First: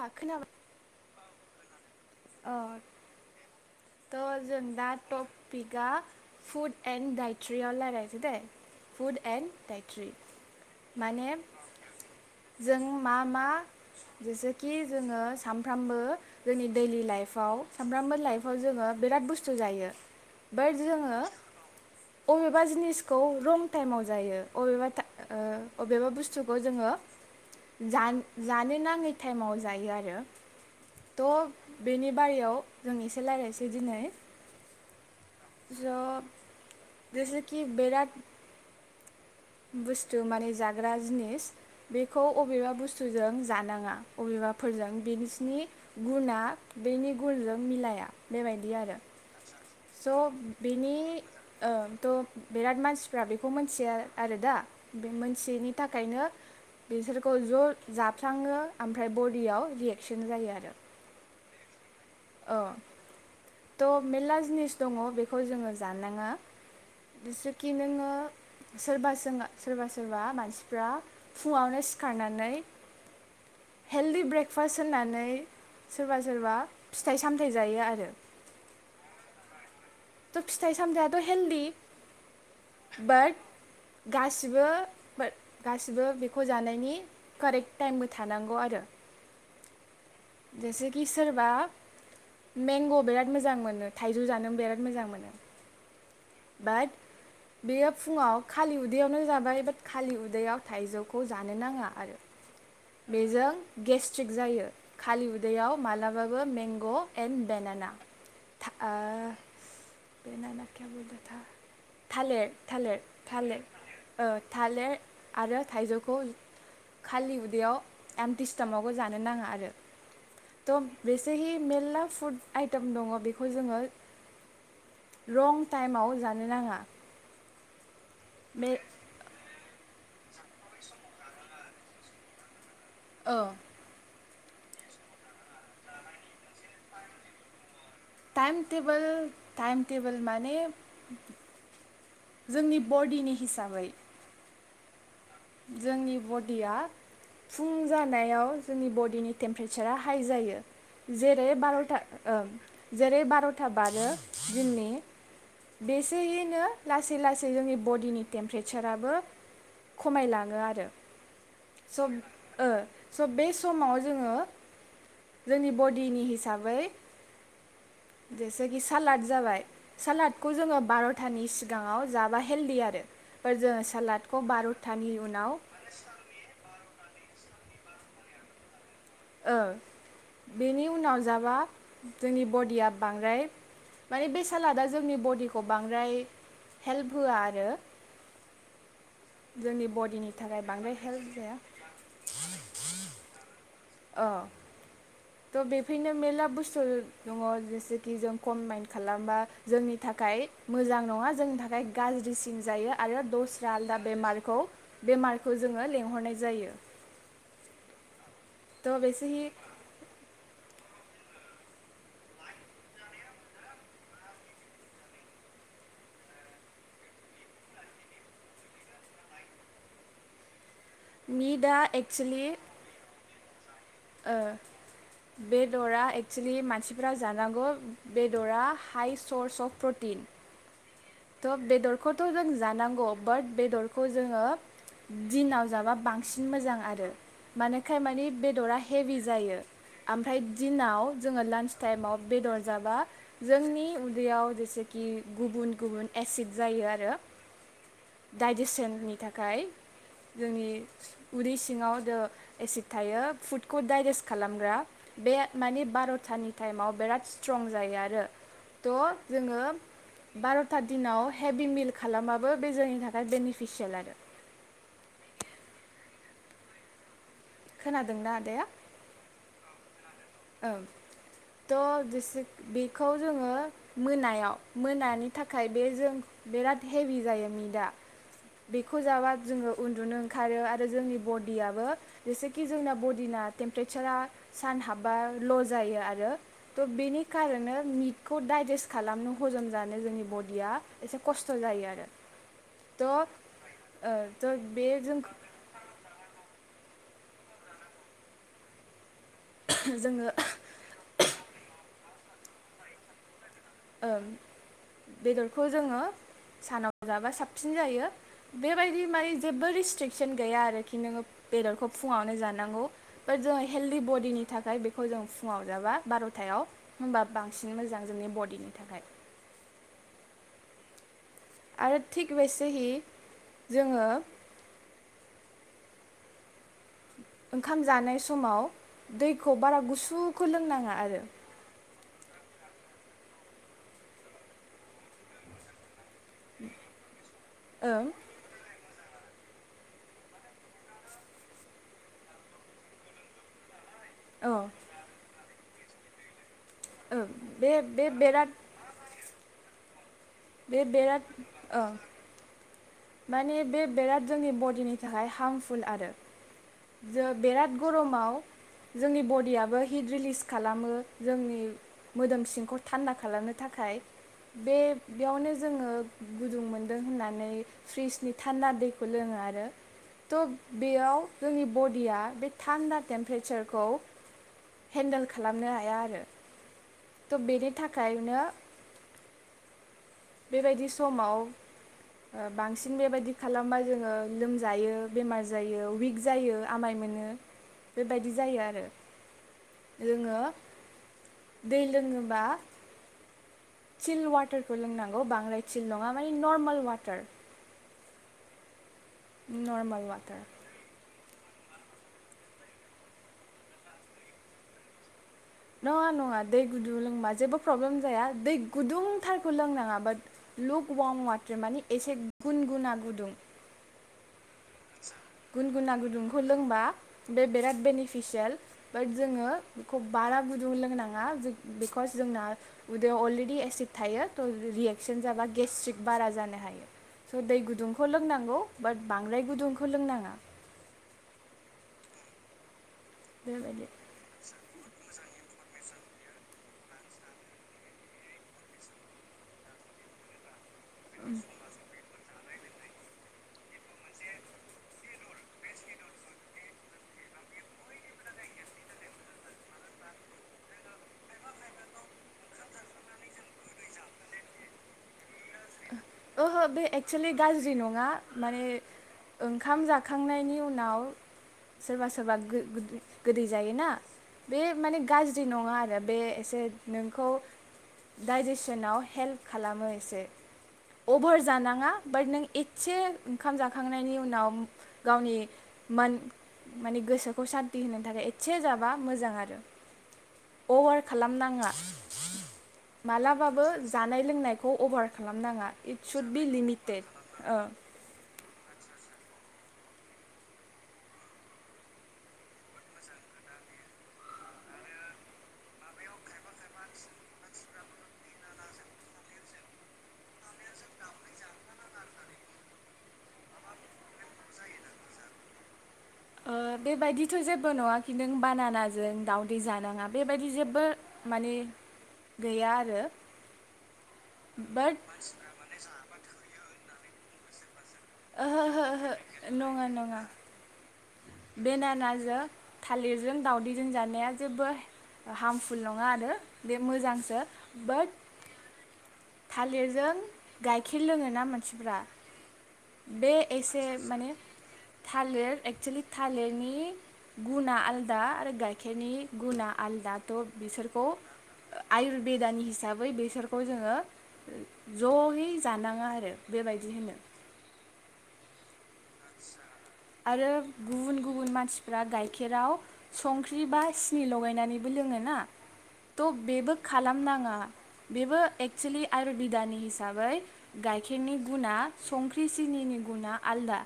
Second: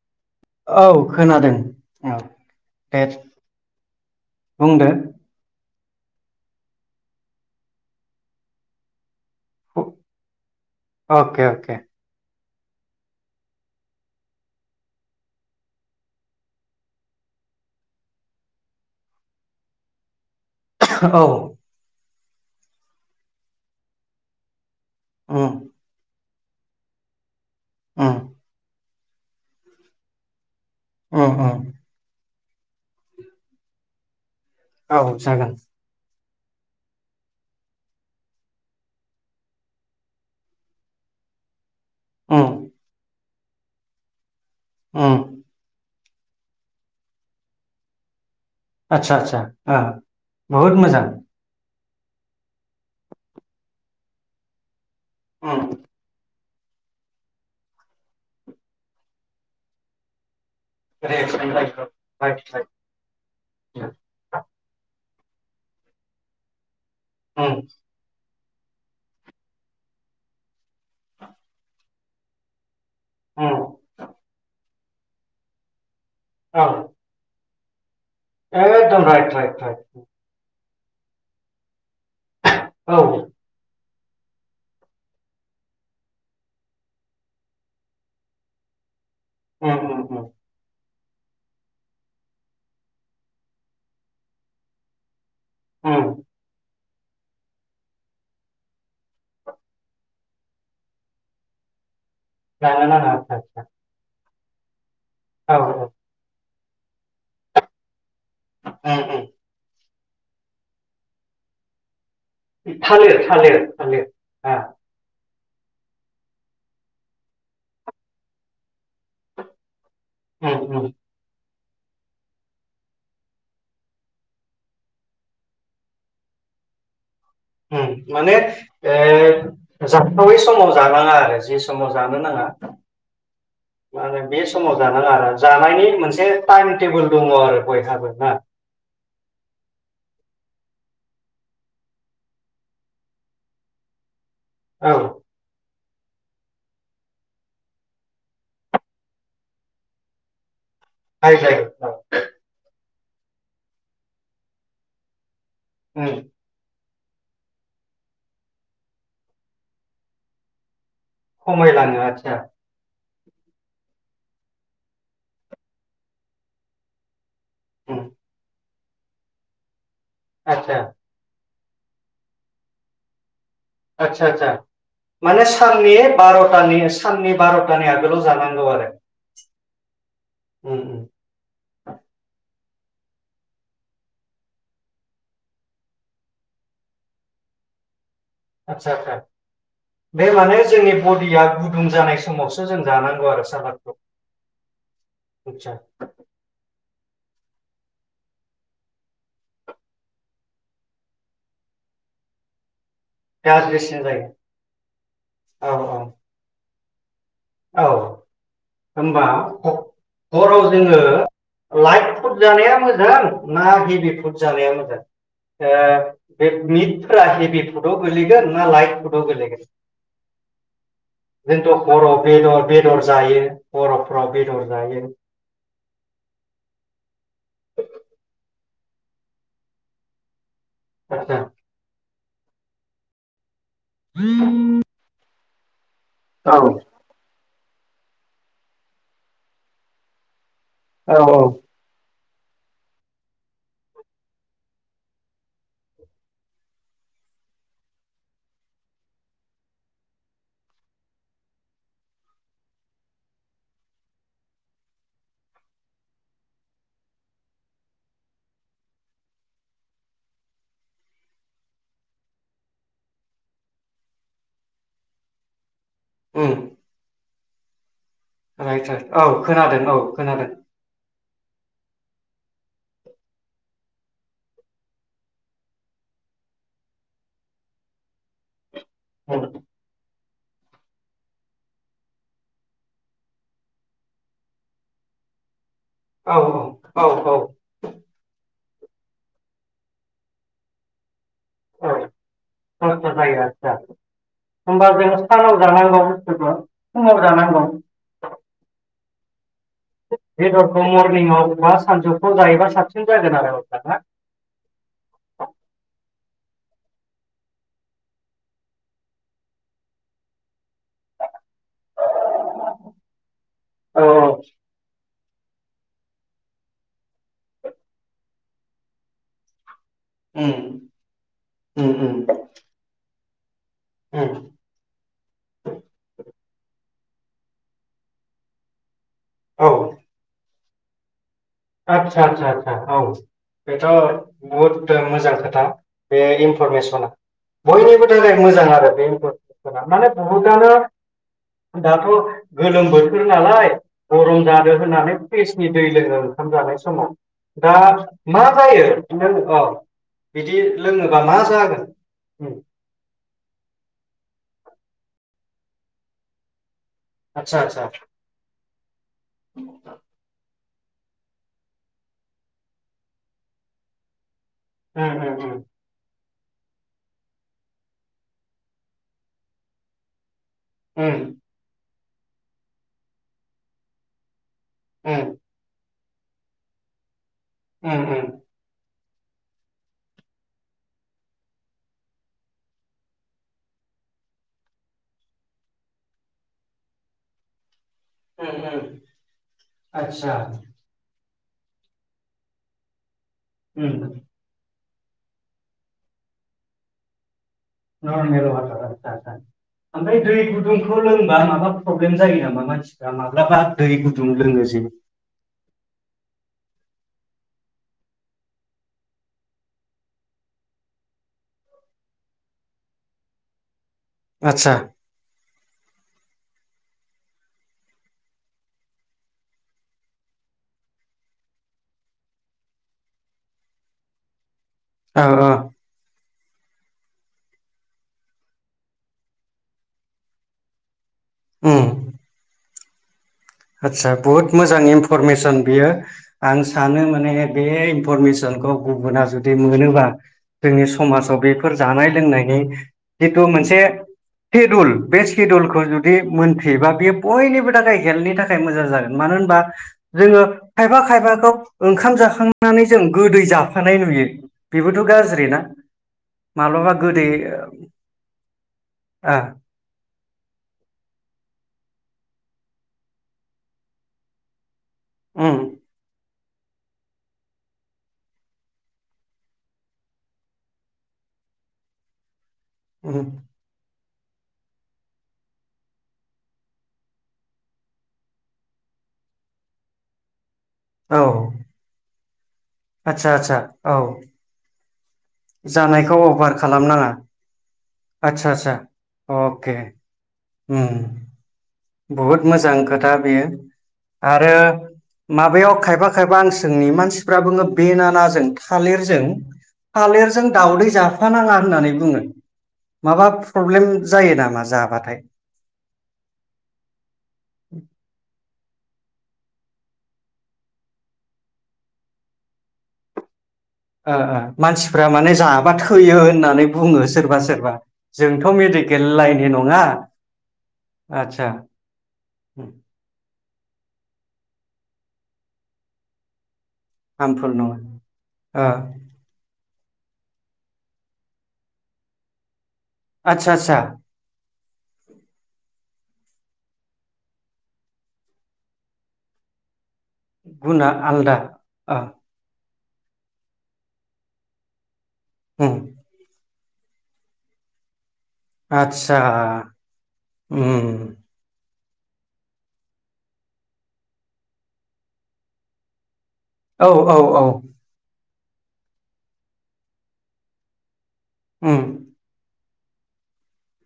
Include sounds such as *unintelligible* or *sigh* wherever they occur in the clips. अ खोनाबाय औ खोनादों औ अ दे थ जों बुंदो दा टपिक दा फुड एन दायेदथ्रियाव रायलायसै दे एन्ड डायेथ्रि माने अके अके जों मा मा जेसेखि जोङो सानफ्रामबो जोंनि दैलि लाइफआव सानफ्रामबो लाइफ खौ जोङो बिराद बुस्थु जायो *unintelligible* जोङो औ अबेबा जिनिसखौ रं टाइमाव जायो अबेबा उम ओ अबेबा बुस्थ बुस्थुखौ जोङो उम जान जानो नाङै टाइमाव जायो आरो। उम त उम बेनि फारियाव जों एसे रायलायनोसै दिनै। औ जागोन ज जेसेखि बेेराद बुस्थु माने जाग्रा जिनिस बेखौ उम अबेबा बुस्थुजों जानाङा अबेबा फोरजों उम बेनिसि गुनाआ बेनि गुनजों मिलाया। बेबायदि आरो आदसा आदसा ओ स' बहुद बिनि मोजां ओ थ' बिराद मानसिफ्रा बेखौ मिथिया आरोदा बे उम मोनथियैनि थाखायनो बिसोरखौ ज' जाफ्लाङो ओमफ्राय बडियाव रियेकसन जायो आरो। रिएकसन जायो औ। औ थ' मेरला जिनिस दङ बे खौ जोङो जानाङा उम जेसेखि नोंङो सोरबा सोंङा सोरबा सोरबा मानसिफ्रा फुङावनो सिखारनानै उम हेल्दि ब्रेकफ फास होननानै सोरबा सोरबा औ फिथाइ सामथाइ जायो आरो। एकदम राइट राइट राइट। थ' फिथाइ सामथायाथ' हेल्दि औ बाट उम गासिबो फो गासिबो बेखौ जानायनि कारेक्ट टाइमबो थानांगौ आरो। उम्म उम्म बि सोरबा मेंग' बिराद मोजां मोनो थाइजौ जानो बिराद मोजां मोनो। उम्म बाट बेयो फुङाव खालि उदैयावनो जाबाय बाट खालि उदैयाव थाइजौखौ जानो नाङा आरो। जानो नांङा आतसा आतसा। थिग जायो खालि उदैयाव मालाबाबो में ग' एनडेनाना था उम उम ओ। *unintelligible* थालेर थालेर थालिर थालैर थालिर थालिर ओ आ थालेर आरो थाइजौखौ खालि उदैयाव एमटि स्टमाकाव जानो नाङा आरो। उम थ' उम बेेसे हि मेरला फुड आइटेम दङ बेखौ जोङो रं टाइमाव जानो नाङा। उम। माने बे ए जाथावै समाव जानाङा आरो जे समाव जानो नाङा। औ। मा होनो बे समाव जानाङा आरो जानायनि मोनसे टाइम टेबोल दङ आरो। बयहाबो ना टाइम टेबोल टाइम टेबोल। माने जोंनि बडिनि हिसाबै औ। जोंनि बडिया फुं जानायाव जोंनि बडिनि टेम्प्रेसारा हाइ जायो। हाय जेरै जायो औ बार'था ओं जेरै बार'था बारो जोंनि उम बेसेहिनो लासै लासै जोंनि बडिनि टेम्प्रेसाराबो खमायलाङो आरो। स' खमायलाङो ओ आतसा। स' बे समाव जोङो जोंनि बडिनि हिसाबै उम *unintelligible* *unintelligible* सालाद जाबाय। सालादखौ आदसा जोङो बार'थानि सि सिगाङाव जाबा हेल्डि आरो। फोर जोङो आदसा सालादखौ आदसा बार' माने साननि बार'थानि साननि बार' थानि आगोलाव जानांगौ आरो। ओ उम बेनि उम उनाव जाबा जोंनि बडिया बांद्राय माने बे सालादा जोंनि बडिखौ बांद्राय हेल्प होआ आरो। आतसा आतसा। जोंनि बे बडिनि माने थाखाय जोंनि बांद्राय हेल्प बडिया जाया गुदुं जानाय समावसो जों जानांगौ आरो सालाद अ थ' बेफोरनो मेरला बुस्थु दङ जेसेखि जों कमबाइन खालामबा जोंनि थाखाय मोजां नङा जोंनि थाखाय गाज्रिसिन जायो। आरो दस्रा आलदा गाज्रिसिन जायो बेमारखौ बेमारखौ औ जोंङो औ लेंहरनाय जायो। औ थ' होमबा बेसेहि ह हराव जोंङो लाइट फुड जानाया मोजां ना हेभि फुड जानाया मोजां ओ बे मिटफोरा हेभि फुडआव गोलैगोन ना लाइट फुडआव गोलैगोन? मिदा जोंथ' एक्स हराव बेदर बेदर जायो हर'फ्राव ओ बेदर जायो बेदरा एक्सुलि मानसिफ्रा जा जानांगौ बेदरा हाइ सर्स अफ प्रटिन आदसा थ बेदर खौथ' जों जानांगौ बाट बेदरखौ जोंङो दिनाव जाबा बांसिन औ मोजां आरो मानोखाय मानि बेदरा हेभि जायो ओमफ्राय दिनाव औ औ जोङो लान्च टाइमाव बेदर जाबा जोंनि उन्दैयाव जेसेखि गुबुन गुबुन एसिड जायो आरो डाइजेसननि थाखाय जोंनि उदै सिङाव जा एसिड थायो फुडखौ डाइजेस्ट खालामग्रा बे मानि बार'थानि टाइमाव बिराद स्ट्रं जायो आरो थ' जोङो बार सपता दिनाव हेभि मिल खालामबाबो बे जोंनि थाखाय बेनिफिसियेल आरो उ खोनादोंना आदाया *unintelligible* औ खोनादों औ खोनादों। ओं थ' जेसे बेखौ जोंङो मोनायाव मोनानि थाखाय बे जों बिराद हेभि जायो मिदा बेखौ जाबा उम, जोंङो उन्दुनो खारो आरो जोंनि बडियाबो जेसेखि जोंना बडिना टेम्पारेसारा सान हाब बा ल' जायो औ आरो थ' औ बेनि औ खारनो खौ डाइजेस्ट खालामनो हजम जानो जोंनि बडिया एसे खस्थ' जायो औ आरो खस्थ' थह जायो आदसा होमबा जों सानाव जानांगौ बुस्थुखौ फुंङाव जानांगौ जोङो बेदरखौ मरनिंआव बा सानजौफु जायोब्ला साबसिन जागोन आरो अब्लाना ओ बेदरखौ जोंङो सानाव जाबा साबसिन जायो बेबायदि माने जेबो रेस्ट्रिकसन गैया आरोखि नोंङो बेदरखौ फुंङावनो जानांगौ बाट जोङो हेल्दि औ बडिनि थाखाय बेखौ जों फुंङाव जाबा बार'थायाव होमबा बांसिन मोजां जोंनि बडिनि थाखाय। ओम आरो थिक बेसे हि जोंङो उम ओंखाम जानाय समाव दैखौ औ बारा गुसुखौ लोंनां आ आरो। आदसा आदसा आसा औ बेथ' बुहुद मोजां खोथा बे इनफरमेसना ओं बयनिबो थाखाय मोजां आरो बे‌ *unintelligible* माने बुहुतनो दाथ' गोलोम बोथोर नालाय गरम औ जादों होननानै‌ फ्रिस सनि दै लोङो। ओंखाम जानाय समाव ओं बे दा बे मा बिराद जायो बियो अ बिदि बे बिराद लोंङोंबा मा जागोन? ओं माने बे बेराद जोंनि बडिनि थाखाय हार्मफुल आरो जो आदसा बिराद आदसा गरमाव जोंनि बडियाबो हिट रिलिज खालामो जोंनि मोदोम सिंखौ थान्दा खालामनो थाखाय बे‌ उम उम बेयावनो उम जोंङो गुदुं मोनदों होननानै फ्रिजनि थान्दा दैखौ लोंङो आरो। थ' बेयाव उम जोंनि बड दिया बे थान्दा टेम्पारेचारखौ हेन्देल खालामनो हाया आरो। थ' बेनि थाखायनो बेबायदि समाव ओ बांसिन बेबायदि खालामबा जोंङो लोमजायो, बेमार जायो, उिक जायो आमाय मोनो बेबायदि जायो आरो। आतसा जोङो दै लोङोबा उम चिल वाटार खौ लोंना न *unintelligible* नङा माने नर्मेल वाटार। नर्मेल वाटार ओ हो नर्माल ओमफ्राय दै वाटार गुदुंखौ लों माबा प्रब्लेम जायो नामा मानसिफ्रा माब्लाबा दै गुदुं लोङो जे? नङा नङा दै गुदुं लोंबा जेबो प्रब्लेम जाया दै गुदुंथारखौ लोंनाङा बाट लुक वार्म वाटार माने एसे गुन गुना गुदुं। आतसा गुनगुना गुदुंखौ लोंबा बे बिराद बेनिफिसियेल बाट जोङो बेखौ बारा गुदुं लोंनाङा बिकस जोंना उदै अलरेडि एसिड थायो थ' रियेकसन औ जाबा औ गेसट्रिक बारा जान हायो। स' दै गुदुंखौ लोंनांगौ बात बांद्राय गुदुंखौ लोंनाङा उम बेबायदि आतसा बहुत मोजां इनफरमेसन बियो आं सानो माने बे इनफरमेसनखौ गुबुना जुदि मोनोबा जोंनि समाजाव बेफोर जानाय लोंनाय जिथु मोनसे सेदुल बे सेदुलखौ जुदि मोनफियोबा बेयो बयनिबो थाखाय हेल्थनि थाखाय थाखाय मोजां जागोन मानो होनबा जोङो खायफा खायफाखौ ओंखाम जाखांनानै जों गोदै जाफानाय नुयो बेबोथ' गाज्रि ना। ओहो बे माब्लाबा गोदै एक्सुलि गाज्रि नङा माने ओ ओंखाम जाखांनायनि उनाव सोरबा सोरबा गो-गोदै गोदै जायोना बे माने गाज्रि उम नङा आरो बे बे नोंखौ डाइजेसनाव हेल्प खालामो एसे अभार जानाङा बाट नों ए से उम ओंखाम जाखांनायनि उनाव गावनि मान-माने गोसोखौ सान्ति होनो थाखाय एसे जाबा मोजां आरो। अभार औ खालामनाङा आदसा आदसा मालाबाबो औ जानाय लोंनायखौ अभार खालामनाङा खौ सुड बि अबार लिमिटेड खालामनाङा। ओ आदसा आदसा अके उम बुहुद मोजां खोथा बेयो। आरो माबायाव खायफा खायफा आं सोंनि मानसिफ्रा बुङो बेनानाजों थालिरजों थालिरजों दावदै जाफानाङा होननानै बुङो। माबा प्रब्लेम जायो नामा जाबाथाय? ओ बेबायदिथ' जेबो नङा खिन्थु बानानाजों दाउदै जानाङा बेबायदि जेबो माने, गैया आरो ओ ओ बाट मानसिफ्रा माने जाबा थैयो होननानै बुंङो सोरबा सोरबा जोंथ' मेडिकेल ओहो-ओहो लाइननि नङा नंङा-नंङा आदसा बेनानाजों उम थालिरजों दावदैजों जानाया जेबो हामफुल नंङा आरो। बे मोजांसो हार्मफुल नङा बाट ओ थालिरजों गाइखेर लोंङो ना मानसिफ्रा बे आदसा आदसा एसे माने थालिर एक्सुेलि थालिरनि गुना आलदा आरो गाइखेरनि गुनाआ आलदाथ गुना बिसोरखौ आलदा ओ आयुरबेदानि हिसाबै बै बेसरखौ जोंङो जयै उम जानाङा आरो। बेबायदि होनो। आतसा आ आरो उम गुबुन गुबुन मानसिफ्रा गाइखेराव संख्रि बासि लगायनानैबो लोंङो ना थ बेबो औ औ औ खालामनांङा बेबो एक्सवलि आयर बिधानि हिसाबै गायखे गाइखेरनि गुना उम संख्रि सिनिनि गुना आलदा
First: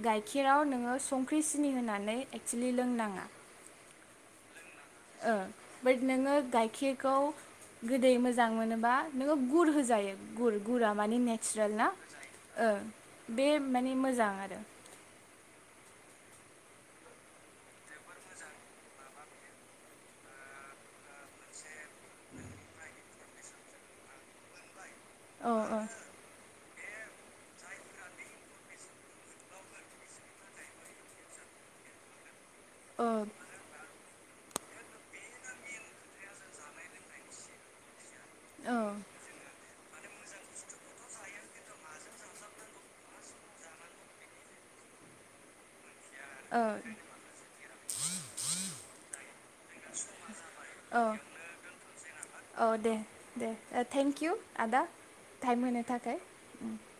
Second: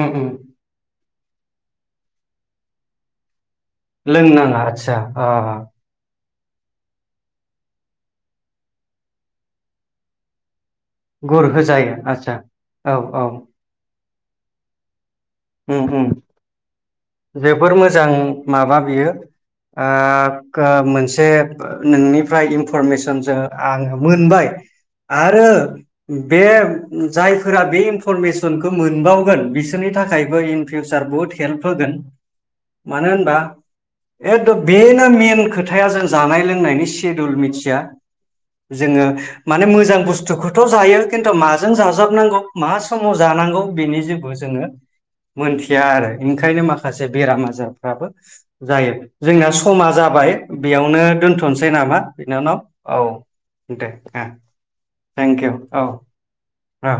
उम उम गाइखेराव नोंङो सं सिनि होनानै एक्सुेलि लोंनाङा लोंनाङा आस ओ बाट नोंङो गाइखेरखौ गोदै मोजां मोनोबा नोंङो गुर होजायो गुर गुरा माने गुर नेचारेल ना होजायो आदसा ओ औ औ बे माने मो मोजां आरो। उम उम बेफोर मोजां माबा बियो ओ‌ मोनसे नोंनिफ्राय इनफरमेसन जों आङो मोनबाय आरो औ औ बे। जायफोरा बे इनफरमेसनखौ मोनबावगोन बिसोरनि थाखायबो इन फिउचार बहुत हेल्प होगोन। औ मानो होनबा एद बेनो मेन खोथाया जों जानाय लोंनायनि सिदुल मिथिया। जोंङो औ माने मोजां बुस्थुखौथ जायो खिन्थु माजों जाजाबनांगौ मा समाव जानांगौ बेनि जेबो जोंङो मोनथिया आरो। औ ओंखायनो माखासे बेराम आजारफ्राबो जायो जोंना समा जाबाय बेयावनो औ दोनथ'सै नामा बिनानाव दे औ दे थेंक इउ आदा थेंकिउ टाइम होनो औ थाखाय औ।